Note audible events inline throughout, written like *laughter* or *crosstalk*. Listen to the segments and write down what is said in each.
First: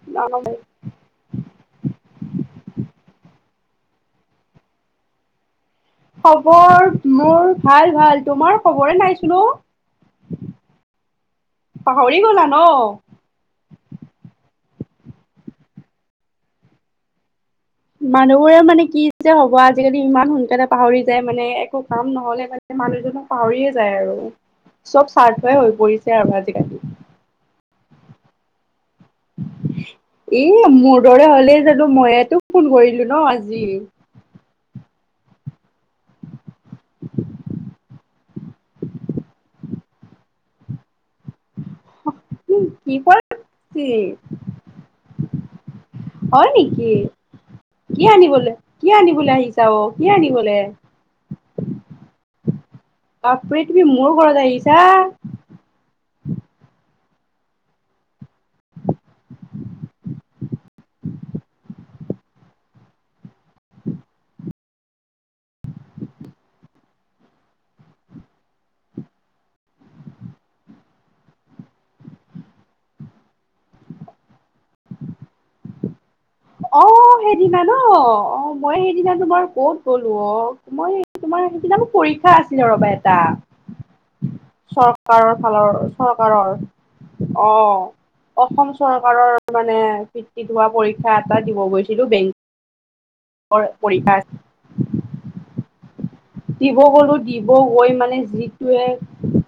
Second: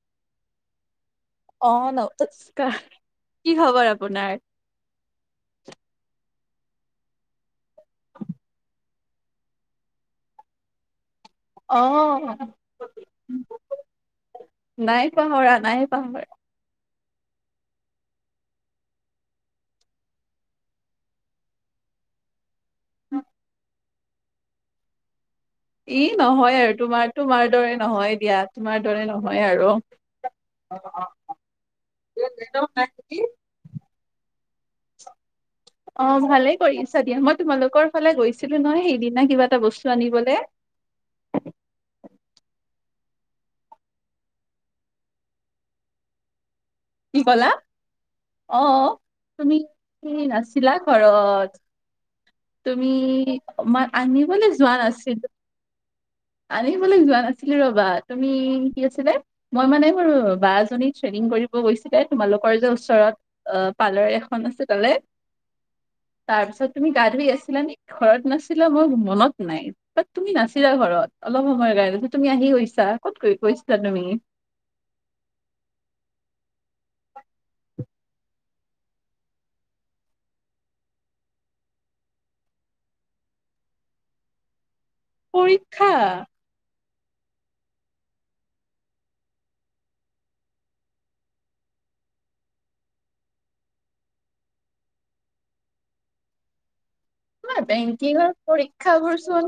*unintelligible* অ নমস্কাৰ কি খবৰ আপোনাৰ খবৰ মোৰ ভাল ভাল তোমাৰ খবৰে নাই চোন অ *unintelligible* অ পাহৰি গলা ন নাই পাহৰা নাই পাহৰা মানুহবোৰে মানে কি যে হ'ব আজিকালি ইমান সোনকালে পাহৰি যায় মানে একো কাম নহলে মানে মানুহজনক পাহৰিয়ে যায় আৰু চব স্বাৰ্থ হৈ ই পৰিছে আৰু নহয় আজিকালি তোমাৰ তোমাৰ দৰে নহয় দিয়া তোমাৰ দৰে নহয় আৰু এ মোৰ দৰে হ'লেই জানো মইয়ে তোক ফোন কৰিলো ন আজি অ ভালে কৰিছা দিয়া মই তোমালোকৰ ফালে গৈছিলো নহয় সেইদিনা কিবা এটা বস্তু আনিবলে কি হ'ল কি হয় নেকি কি ক'লা কি আনিবলে অ কি আনিবলে তুমি আহিছা অ কি আনিবলে নাছিলা ঘৰত তুমি বাপৰে তুমি মই মোৰ ঘৰত আনিবলে যোৱা আহিছা নাছিলো আনিবলে যোৱা নাছিলো ৰবা তুমি কি আছিলে মই মানে মোৰ বা এজনী থ্ৰেডিং কৰিব গৈছিলে তোমালোকৰ যে ওচৰত অ পাৰ্লাৰ এখন আছে তালে তাৰপিছত তুমি গা ধুই আছিলা নেকি ঘৰত নাছিলা মই মনত নাই বাত তুমি নাছিলা ঘৰত অলপ সময়ৰ কাৰণে তুমি আহি গৈছা ক'ত ক কৰিছিলা তুমি অ সেইদিনা ন অ মই সেইদিনা তোমাৰ কত গ'লো অ মই তোমাৰ সেইদিনা মোৰ পৰীক্ষা আছিলে ৰ'বা এটা চৰকাৰ ফালৰ পৰীক্ষা চৰকাৰৰ অ অসম চৰকাৰৰ মানে ভিত্তিত হোৱা পৰীক্ষা পৰীক্ষা এটা দিব গৈছিলো বেংক কৰ পৰীক্ষা দিব গলো দিব তোমাৰ গৈ মানে বেংকিঙৰ যিটোৱে পৰীক্ষাবোৰ চোন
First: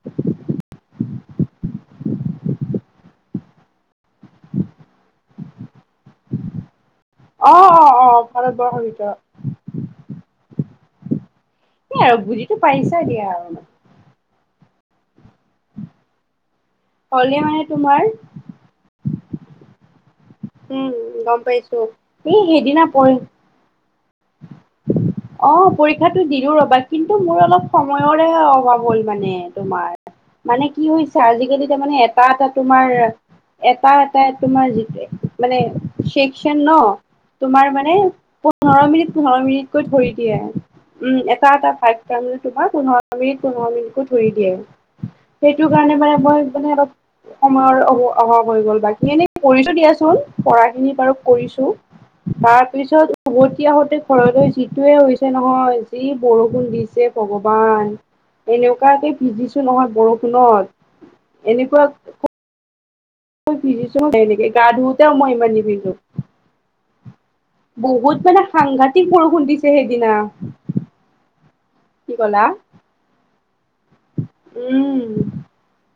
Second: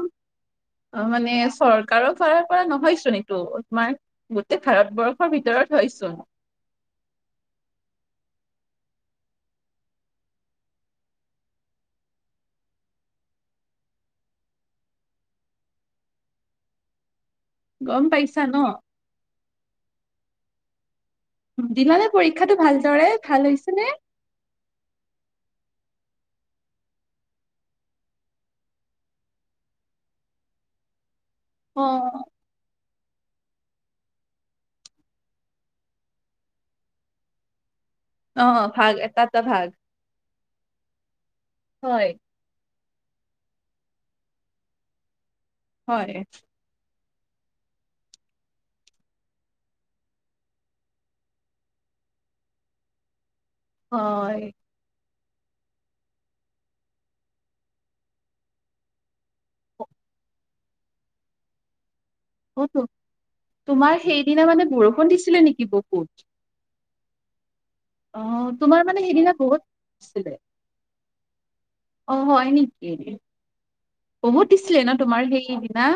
অ মানে চৰকাৰৰ ফালৰ পৰা নহয়চোন এইটো তোমাৰ গোটেই ভাৰতবৰ্ষৰ ভিতৰত হয়চোন। অৱ অৱ অৱ ভাৰতবৰ্ষৰ ভিতৰত। হে আৰু বুজিটো পাইছাই দিয়া আৰু। *unintelligible* হ'লেও মানে তোমাৰ গম পাইছা ন। উম গম পাইছো দিলানে এই পৰীক্ষাটো সেইদিনা ভালদৰে পৰিম ভাল হৈছে নে। অ পৰীক্ষাটো দিলো ৰবা কিন্তু মোৰ অলপ সময়ৰে অভাৱ হ'ল মানে তোমাৰ। মানে কি হৈছে আজিকালি অ তাৰমানে এটা এটা তোমাৰ এটা এটাই তোমাৰ যিটো মানে শেষকন ন তোমাৰ মানে অ ভাগ এটা এটা ভাগ। কৰি দিয়ে, উম এটা এটা ভাগ হয় যদি তোমাৰ পোন্ধৰ মিনিট পোন্ধৰ মিনিটকো ধৰি দিয়ে সেইটো কাৰণে হয় মানে মই মানে অলপ সময়ৰ অ অভাৱ হৈ গ'ল বাকী এনে কৰিছো দিয়াচোন পঢ়াখিনিত বাৰু কৰিছোঁ। তাৰপিছত উভতি আহোতে ঘৰলৈ হয়। যিট যিটোৱে হৈছে নহয়, যি বৰষুণ দিছে ভগৱান। এনেকুৱাকে ভিজিছো নহয় বৰষুণত, এনেকুৱা অৱ তু, তোমাৰ এনেকে সেইদিনা গা মানে ধুওতেও বৰষুণ মই দিছিলে ইমান নেকি নিভিজো বহুত? অ বহুত মানে তোমাৰ মানে সাংঘাতিক সেইদিনা বৰষুণ বহুত দিছে সেইদিনা। দিছিলে কি অ কলা হয় নেকি, বহুত দিছিলে ন উম তোমাৰ সেইদিনা?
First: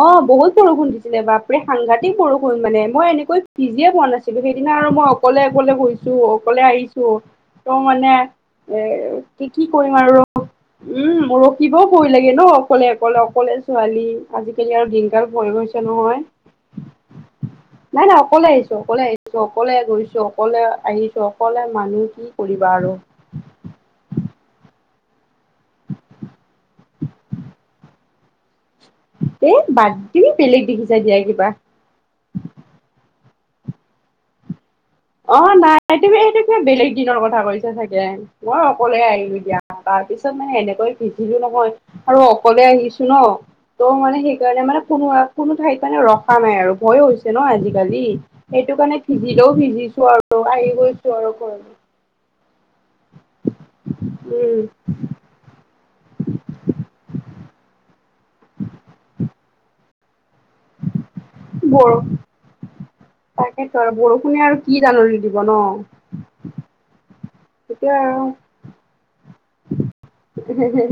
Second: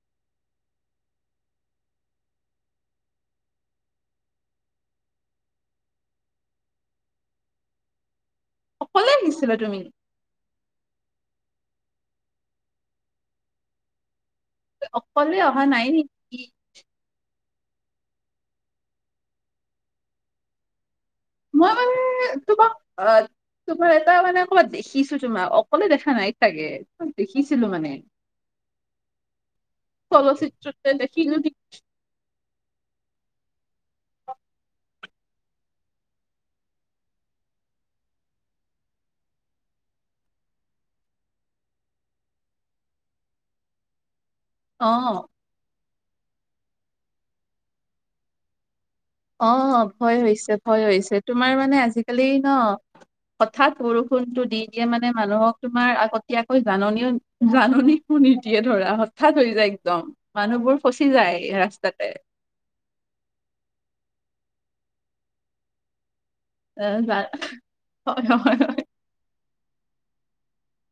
অৱ বহুত বৰষুণ দিছিলে বাপৰে সাংঘাতিক বৰষুণ মানে মই এনেকৈ ভিজিয়ে পোৱা নাছিলো। সেইদিনা আৰু মই অকলে গৈছো অকলে আহিছো ত মানে এ অকলে কি আহিছিলা কি তুমি কৰিম আৰু উম ম ৰখিবও ভয় লাগে ন অকলে অকলে অকলে ছোৱালী আজিকালি আৰু দিন কাল অকলে ভয় অহা হৈছে নাই নহয়। নেকি নাই নাই অকলে আহিছো অকলে আহিছো অকলে গৈছো অকলে আহিছো। অকলে মই মানে নাহি কি কৰিবা তোমাক আৰু। অ তোমাৰ এটা মানে অ ক'ৰবাত দেখিছো তোমাক। অকলে দেখা নাই ছাগে দেখিছিলো মানে। এ বাদ তুমি বেলেগ চলচিত্ৰতে দেখিছা দিয়া দেখিলিলো কিবা *unintelligible* অ নাই তুমি এইটো কিবা বেলেগ দিনৰ কথা কৈছা চাগে। মই অকলে আহিলো দিয়া তাৰ পিছত মানে এনেকৈ পিন্ধিলো নহয়। আৰু অকলে আনিছো ন ত' মানে সেই সেইটো কাৰণে মানে অ কোনো কোনো ঠাইত মানে ৰখা নাই আৰু ভয় হৈছে ন আজিকালি। সেইটো কাৰণে অ ভিজিলেও ভিজিছো ভয় আৰু হৈছে আহি ভয় গৈছো হৈছে আৰু তোমাৰ ঘৰ মানে আজিকালি ন হঠাৎ বৰষুণতটো দি উম দিয়ে মানে মানুহক তোমাৰ আগতীয়াকৈ জাননী জাননী কো নিদিয়ে ধৰা হঠাৎ হৈ যায় একদম। মানুহবোৰ ফচি যায় বৰ ৰাস্তাতে। তাকেতো আৰু বৰষুণে আৰু কি জাননি দিব ন এ জাই এতিয়া হয় হয় হয় হে হে হে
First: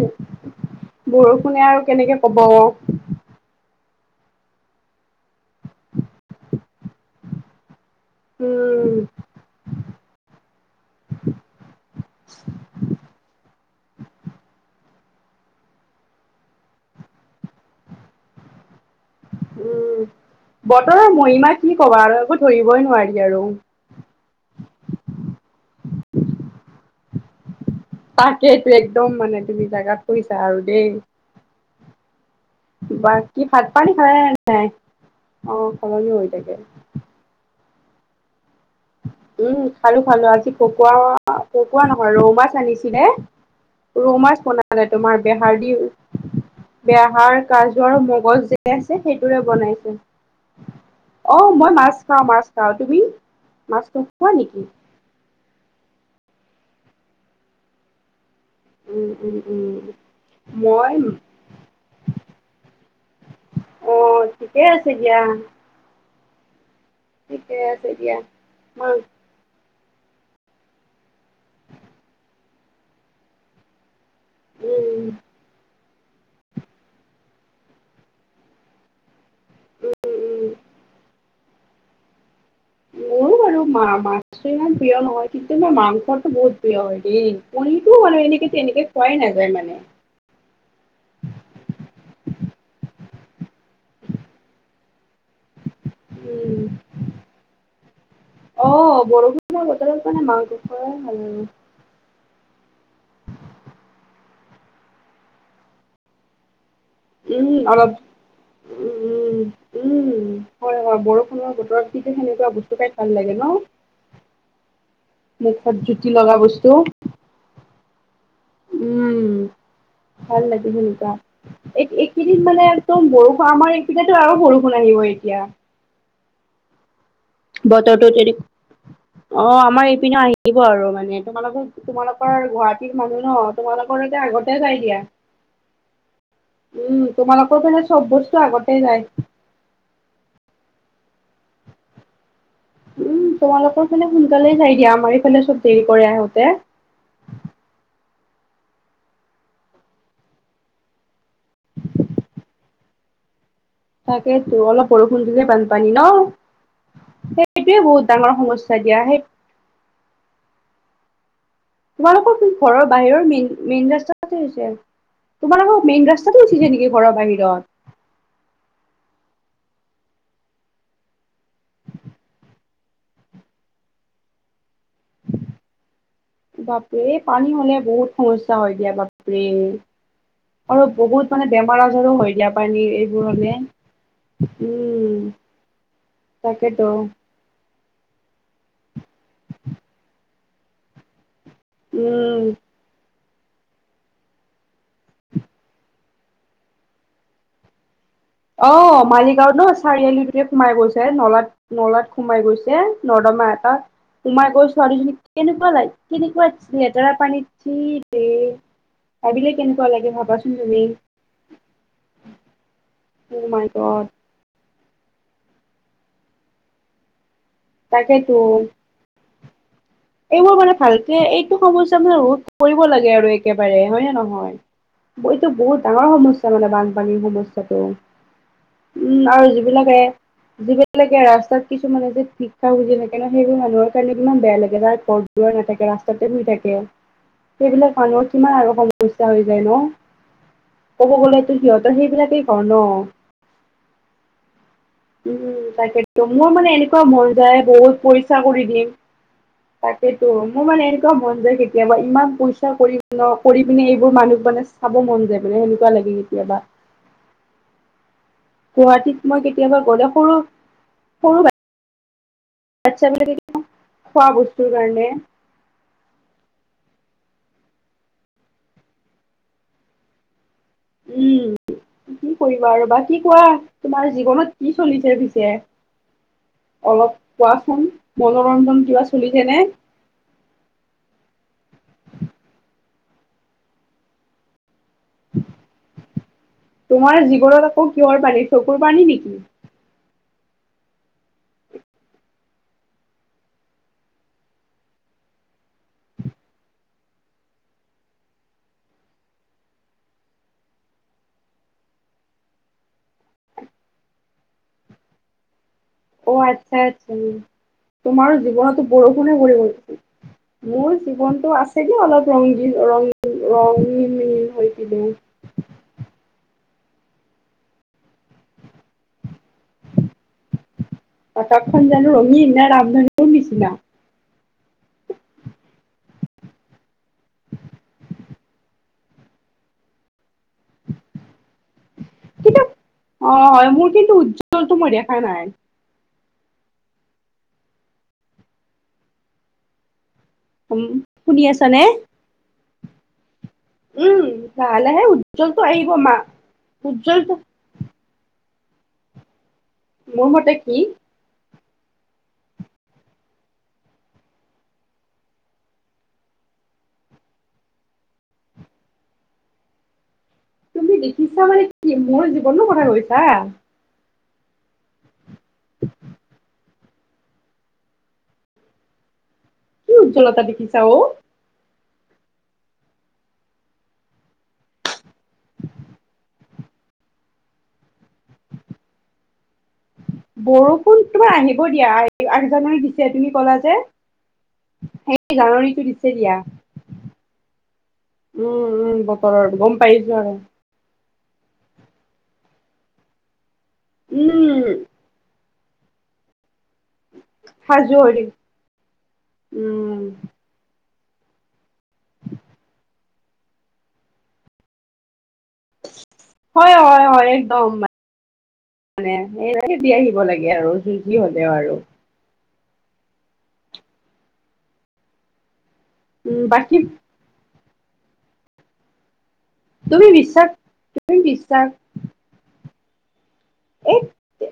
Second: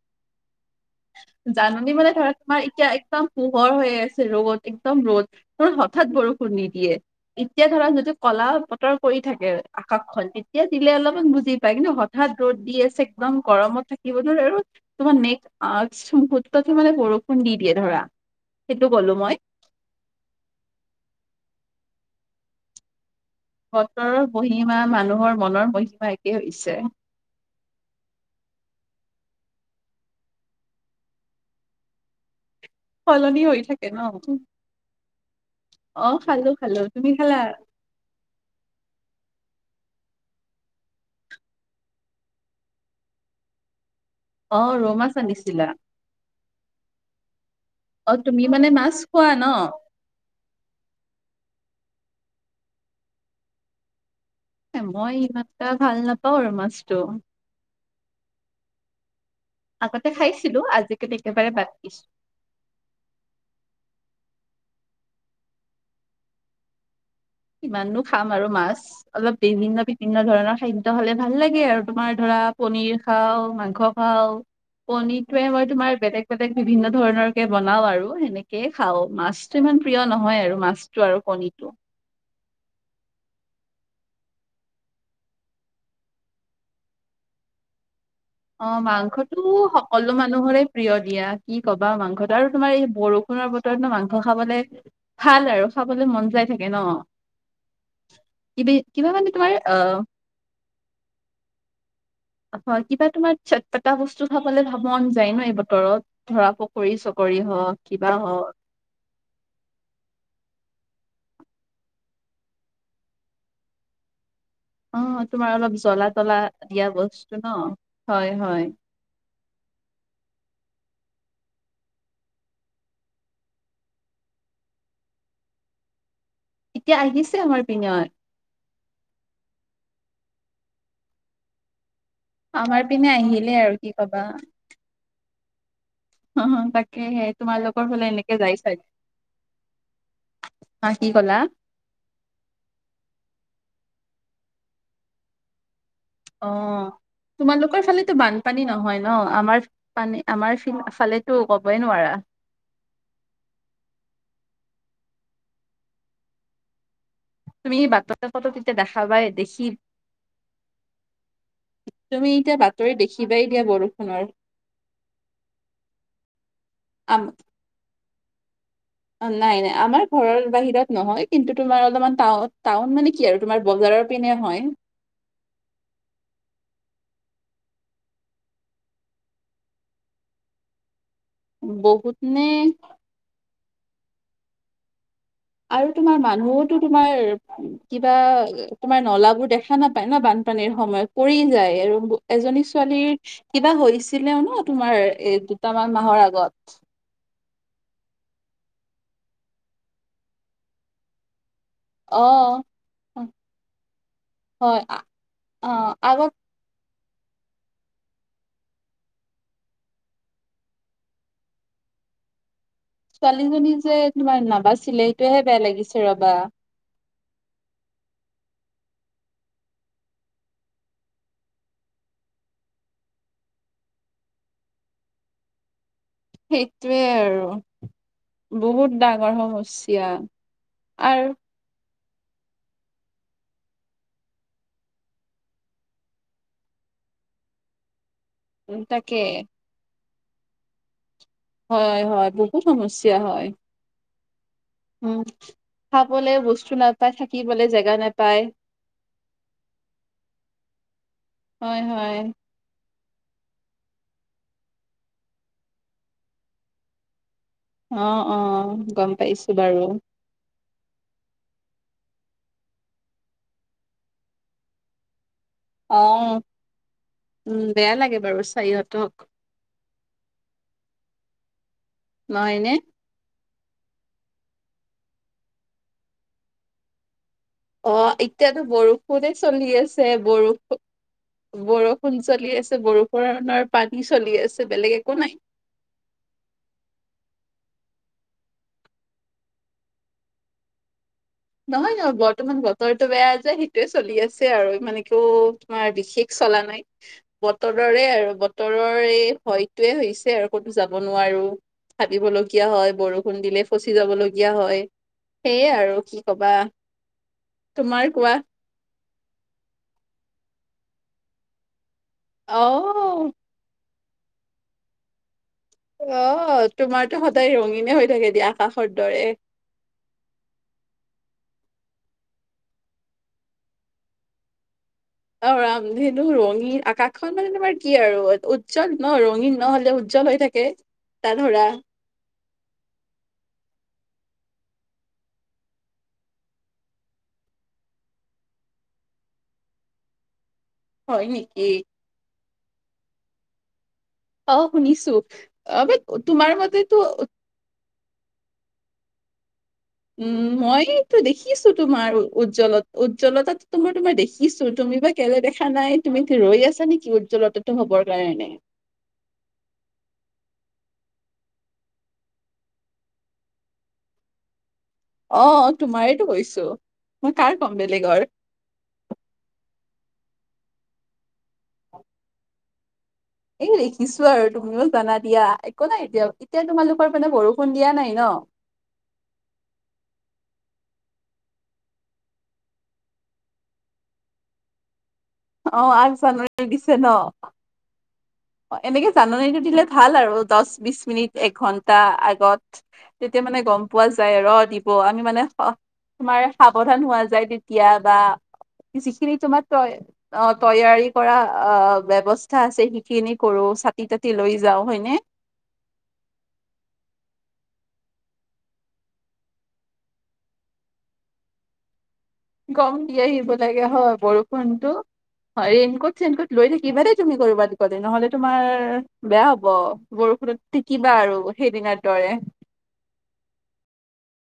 হয়। বৰষুণে আৰু জাননী মানে কেনেকে ধৰা কব তোমাৰ ক এতিয়া একদম পোহৰ হৈ আছে ৰ'দ একদম ৰ'দ তোৰ হঠাৎ বৰষুণ নিদিয়ে এতিয়া ধৰা যদি যে কলা উম বতৰ কৰি থাকে আকাশখন তেতিয়া দিলে অলপমান বুজি পায় কিন্তু হ- ঠাত ৰ'দ দি আছে একদম গৰমত থাকিব ধৰ আৰু তোমাৰ নেক- আ কিছু মুহূৰ্ততে মানে বৰষুণ দি দিয়ে ধৰা সেইটো কলো মই। উম বতৰৰ মহিমা কি কবা আৰু একো ধৰিবই নোৱাৰি আৰু। বতৰৰ মহিমা মানুহৰ মনৰ মহিমা একেই হৈছে। তাকেইটো একদম মানে তুমি জাগাত পৰিছা আৰু দেই। সলনি বাকী হৈ ভাত থাকে পানী ন খালে নে নাই? অ সলনি হৈ খালো থাকে। খালো। তুমি খালা? উম খালো খালো আজি পকোৱা পকোৱা নহয় ৰৌ মাছ আনিছিলে। ৰৌ মাছ অ বনালে ৰৌ মাছ তোমাৰ বেহাৰ আনিছিলা দিওঁ বেহাৰ, কাজু আৰু অ তুমি মগজ যে মানে মাছ আছে খোৱা সেইটোৰে ন বনাইছো। অ মই মাছ খাওঁ মাছ খাওঁ তুমি মাছটো খোৱা নেকি মই ইমানটা ভাল নাপাওঁ আৰু মাছটো। উম উম উম আগতে খাইছিলো মই আজিকালি একেবাৰে বাদ দিছো অ ঠিকে আছে দিয়া। ঠিকে আছে কিমাননো দিয়া। খাম আৰু মাছ মই অলপ *unintelligible* বিভিন্ন ধৰণৰ খাদ্য খালে ভাল লাগে আৰু তোমাৰ ধৰা পনীৰ খাওঁ, মাংস খাওঁ উম, পনীৰটোয়ে মই তোমাৰ বেলেগ বেলেগ বিভিন্ন ধৰণৰ কে বনাও আৰু সেনেকে খাও মাছটো ইমান উম, প্ৰিয় নহয় উম। আৰু মাছ টো আৰু পনীটো মোৰ বাৰ- ৰু মা মাছটো ইমান প্ৰিয় নহয় কিন্তু মাৰ মাংসটো বহুত প্ৰিয় হয় দেই পনীৰটো মানে এনেকে অ তেনেকে খোৱাই মাংসটো নাযায় মানে সকলো মানুহৰে প্ৰিয় দিয়া কি কবা মাংসটো আৰু তোমাৰ এই বৰষুণৰ বতৰত ন মাংস খাবলে ভাল আৰু খাবলে মন যাই উম থাকে ন কিবি কিবা মানে তোমাৰ অ হয় ভাল হয় কিবা তোমাৰ চট পটা বস্তু খাবলে ভাব মন যায় ন এই বতৰত ধৰা প- কৰি চকৰি হওক, অলপ কিবা হওক উম উম উম উম হয় হয় বৰষুণৰ বতৰত কিন্তু সেনেকুৱা বস্তু খাই ভাল লাগে ন। অ তোমাৰ মুখত অলপ জ্বলা জুতি লগা তলা বস্তু দিয়া বস্তু ন হয় হয়। উম ভাল লাগে সেনেকুৱা। এই এইকেইদিন মানে একদম বৰষুণ আমাৰ এইপিনেটো আৰু বৰষুণ আহিব এতিয়া। এতিয়া আহিছে আমাৰ পিনে বতৰটোত এৰিপ অ আমাৰ এইপিনেও আহিব আৰু মানে তোমাৰোকৰ তোমালোকৰ আমাৰ গুৱাহাটীৰ পিনে মানুহ ন আহিলে আৰু কি তোমালোকৰ এতিয়া আগতেহ যাই দিয়া। হ হ উম, তাকেহে তোমালোকৰ চব ফালে বস্তু এনেকে যাই আগতে চাগে। যায়। হা কি ক'লা? উম তোমালোকৰ ফালে সোনকালে যাই দিয়া আমাৰ এইফালে চব দেৰি কৰে আহোঁতে অ তোমালোকৰ ফালেতো বানপানী নহয় ন আমাৰ পানী আমাৰ ফিন ফালেতো কবই নোৱাৰা। তাকেইতো অলপ বৰষুণ দিলে বানপানী ন। তুমি সেইটোৱে বহুত বাতৰি ডাঙৰ কাকতত এতিয়া সমস্যা দিয়া দেখাবাই দেখি তুমি তোমালোকৰ এতিয়া ঘৰৰ বাতৰি বাহিৰৰ দেখিবাই মেইন দিয়া মেইন বৰষুণৰ ৰাস্তাতে হৈছে। তোমাৰোকৰ মেইন ৰাস্তাটো উঠিছে নেকি ঘৰৰ বাহিৰত। অ নাই নাই আমাৰ ঘৰৰ বাহিৰত নহয় কিন্তু তোমাৰ অলপমান টাউন টাউন মানে কি আৰু তোমাৰ বজাৰত পিনে হয়। বাপৰে এই পানী হ'লে বহুত সমস্যা হয় দিয়া বাপৰে। আৰু বহুত মানে বেমাৰ আজাৰো বহুত হয় নে দিয়া পানী এই হলে উম। আৰু তোমাৰ মানুহোতো তাকেতো তোমাৰ কিবা তোমাৰ নলাবোৰ দেখা নাপায় ন বানপানীৰ সময়ত পৰি যায় আৰু উম এজনী ছোৱালীৰ কিবা হৈছিলেও ন তোমাৰ এ দুটামান মাহৰ আগত। অ মালিগাঁওত ন চাৰিআলিটোৱে সোমাই গৈছে নলাত নলাত সোমাই অ', গৈছে নৰ্দমা এটাত সোমাই গৈ হয় আ- ছোৱালীজনী কেনেকুৱা লাগ অ', আগত কেনেকুৱা লেটেৰা পানীত চি বে ভাবিলে কেনেকুৱা লাগে ভাবাচোন তুমি। অ' মাই ছোৱালীজনী যে গড তোমাৰ নাবাছিলিলে সেইটোহে বেয়া লাগিছে ৰবা। তাকেটো। এইবোৰ মানে ভালকে এইটো সমস্যা মানে ৰোধ কৰিব লাগে আৰু একেবাৰে হয় নে নহয়। এইটো বহুত ডাঙৰ সমস্যা মানে সেইটোৱে বানপানীৰ আৰু সমস্যাটো। বহুত উম ডাঙৰ আৰু যিবিলাকে সমস্যা যিবিলাকে আৰু ৰাস্তাত কিছুমানে যে ভিক্ষা খুজি থাকে যে সেইবোৰ মানুহৰ কাৰণে কিমান বেয়া লাগে বা ঘৰ দুৱাৰ নাথাকে ৰাস্তাতে শুই থাকে সেইবিলাক মানুহৰ কিমান আৰু উম, তাকে সমস্যা হৈ যায় ন ক'ব গলে সিহঁতৰ হয়, হয় সেইবিলাকেই বহুত ঘৰ ন। সমস্যা হয়। উম তাকেতো খাবলে মোৰ বস্তু মানে এনেকুৱা নাপায় মন যায় থাকিবলে জেগা বহুত নাপায়। পৰিচা কৰি দিম তাকেতো মোৰ মানে এনেকুৱা মন যোয় হয়, কেতিয়াবা হয়। ইমান পইচা কৰি ন কৰি পিনে এইবোৰ মানুহক মানে চাব মন যায় মানে সেনেকুৱা লাগে কেতিয়াবা। অ অ। গম গুৱাহাটীত মই পাইছো বাৰু কেতিয়াবা গ'লে সৰু সৰু বা বাচ্ছা বিলাকে খোৱা বস্তুৰ কাৰণে অ উম বেয়া লাগে বাৰু চাই সিহঁতক। উম কি নহয়নে? কৰিবা আৰু বাকি কোৱা তোমাৰ জীৱনত কি চলিছে পিছে অলপ কোৱাচোন মনোৰঞ্জন কিবা চলিছেনে? বৰষূণ বৰষুণ চলি আছে বৰষুণৰ পানী চলি আছে বেলেগ একো নাই। তোমাৰ জীৱনত আকৌ কিহৰ পানী চকুৰ পানী নেকি? নহয় নহয় বৰ্তমান বতৰটো বেয়া যায় সেইটোৱে চলি আছে আৰু মানে একো তোমাৰ বিশেষ চলা নাই। বতৰৰে আৰু বতৰৰ এই ভয়তোৱে হৈছে আৰু কতো যাব নোৱাৰো। ভাবিব লগীয়া হয় বৰষুণ দিলে ফচি যাব লগীয়া হয় সেয়ে আৰু অ কবা আচ্ছা আচ্ছা তোমাৰ কোৱা তোমাৰো জীৱনতো বৰষুণে ভৰি গৈছে মোৰ জীৱনতটো আছেগে অলপ অ ৰংগিন ৰং ৰং হৈছে বহুত। অ তোমাৰতো সদায় ৰঙিনে হৈ থাকে দিয়া আকাশৰ দৰে। আকাখন জানো ৰঙীন না ৰামধেনুৰ নিচিনা। অ', ৰামধনু ৰঙীন আকাশখন মানে তোমাৰ কি আৰু উজ্জ্বল ন ৰঙীন নহ'লে উ উজ্জ্বল হৈ থাকে তাত ধৰা কিন্তু অ', হয় মোৰ কিন্তু উজ্জ্বলটো মই দেখা নাই। উ হয় শুনি আছ নেকি নে? উম অ', লাহে লাহে শুনিছোঁ উজ্জ্বলটো অ', আহিব মা ম তোমাৰ মতেতো উজ্জ্বলটো মোৰ উম মতে কি মই দেখিছোঁ তোমাৰ উজ্জ্বলত উজ্জ্বলতা তোমাৰ তোমাৰ দেখিছোঁ তুমি বা কেলে দেখা নাই। তুমি ৰৈ আছা নেকি উজ্জ্বলতাটো হ'বৰ কাৰণে। তুমি দেখিছা মানে কি মোৰ জীৱনো কথা কৈছা। অ', তোমাৰেতো কৈছোঁ মই কাৰ কম বেলেগৰ। কি উজ্জ্বলতা দেখিছা অ'। এই লিখিছোঁ আৰু তুমিও জানা দিয়া একো নাই এতিয়া এতিয়া তোমালোকৰ মানে বৰষুণ দিয়া নাই ন। বৰষুণ তোমাৰ আহিব দিয়া আগজাননী দিছে তুমি ক'লা যে। সেই অ জাননীটো দিছে আঠ দিয়া। জানুৱাৰী দিছে ন অ', উম উম এনেকে বতৰৰ জাননীটো গম দিলে ভাল পাইছো আৰু দহ বিশ মিনিট এঘন্টা আগত তেতিয়া মানে গ'ম পোৱা যায় আৰু উম দিব আমি মানে তোমাৰ সাৱধান হোৱা যায় তেতিয়া সাজু হৈ বা থাক যিখিনি তোমাৰ তয় উম অ', তৈয়াৰী কৰা অ ব্যৱস্থা আছে সেইখিনি কৰো চাতি তাতি লৈ যাও হয়নে। হয়, হয়, হয় একদম মানে সে দি আহিব লাগে আৰু যুঁজি হ'লেও আৰু গ'ম দি আহিব লাগে হয় বৰষুণতটো হয় ৰেইনকোট উম চেইনকোট লৈ বাকী থাকিবা দেই তুমি কৰিবা দহদিন নহ'লে তোমাৰ বেয়া হ'ব তুমি বিশ্বাস বৰষুণত টিকিবা তুমি আৰু বিশ্বাস সেইদিনত দৰে। এক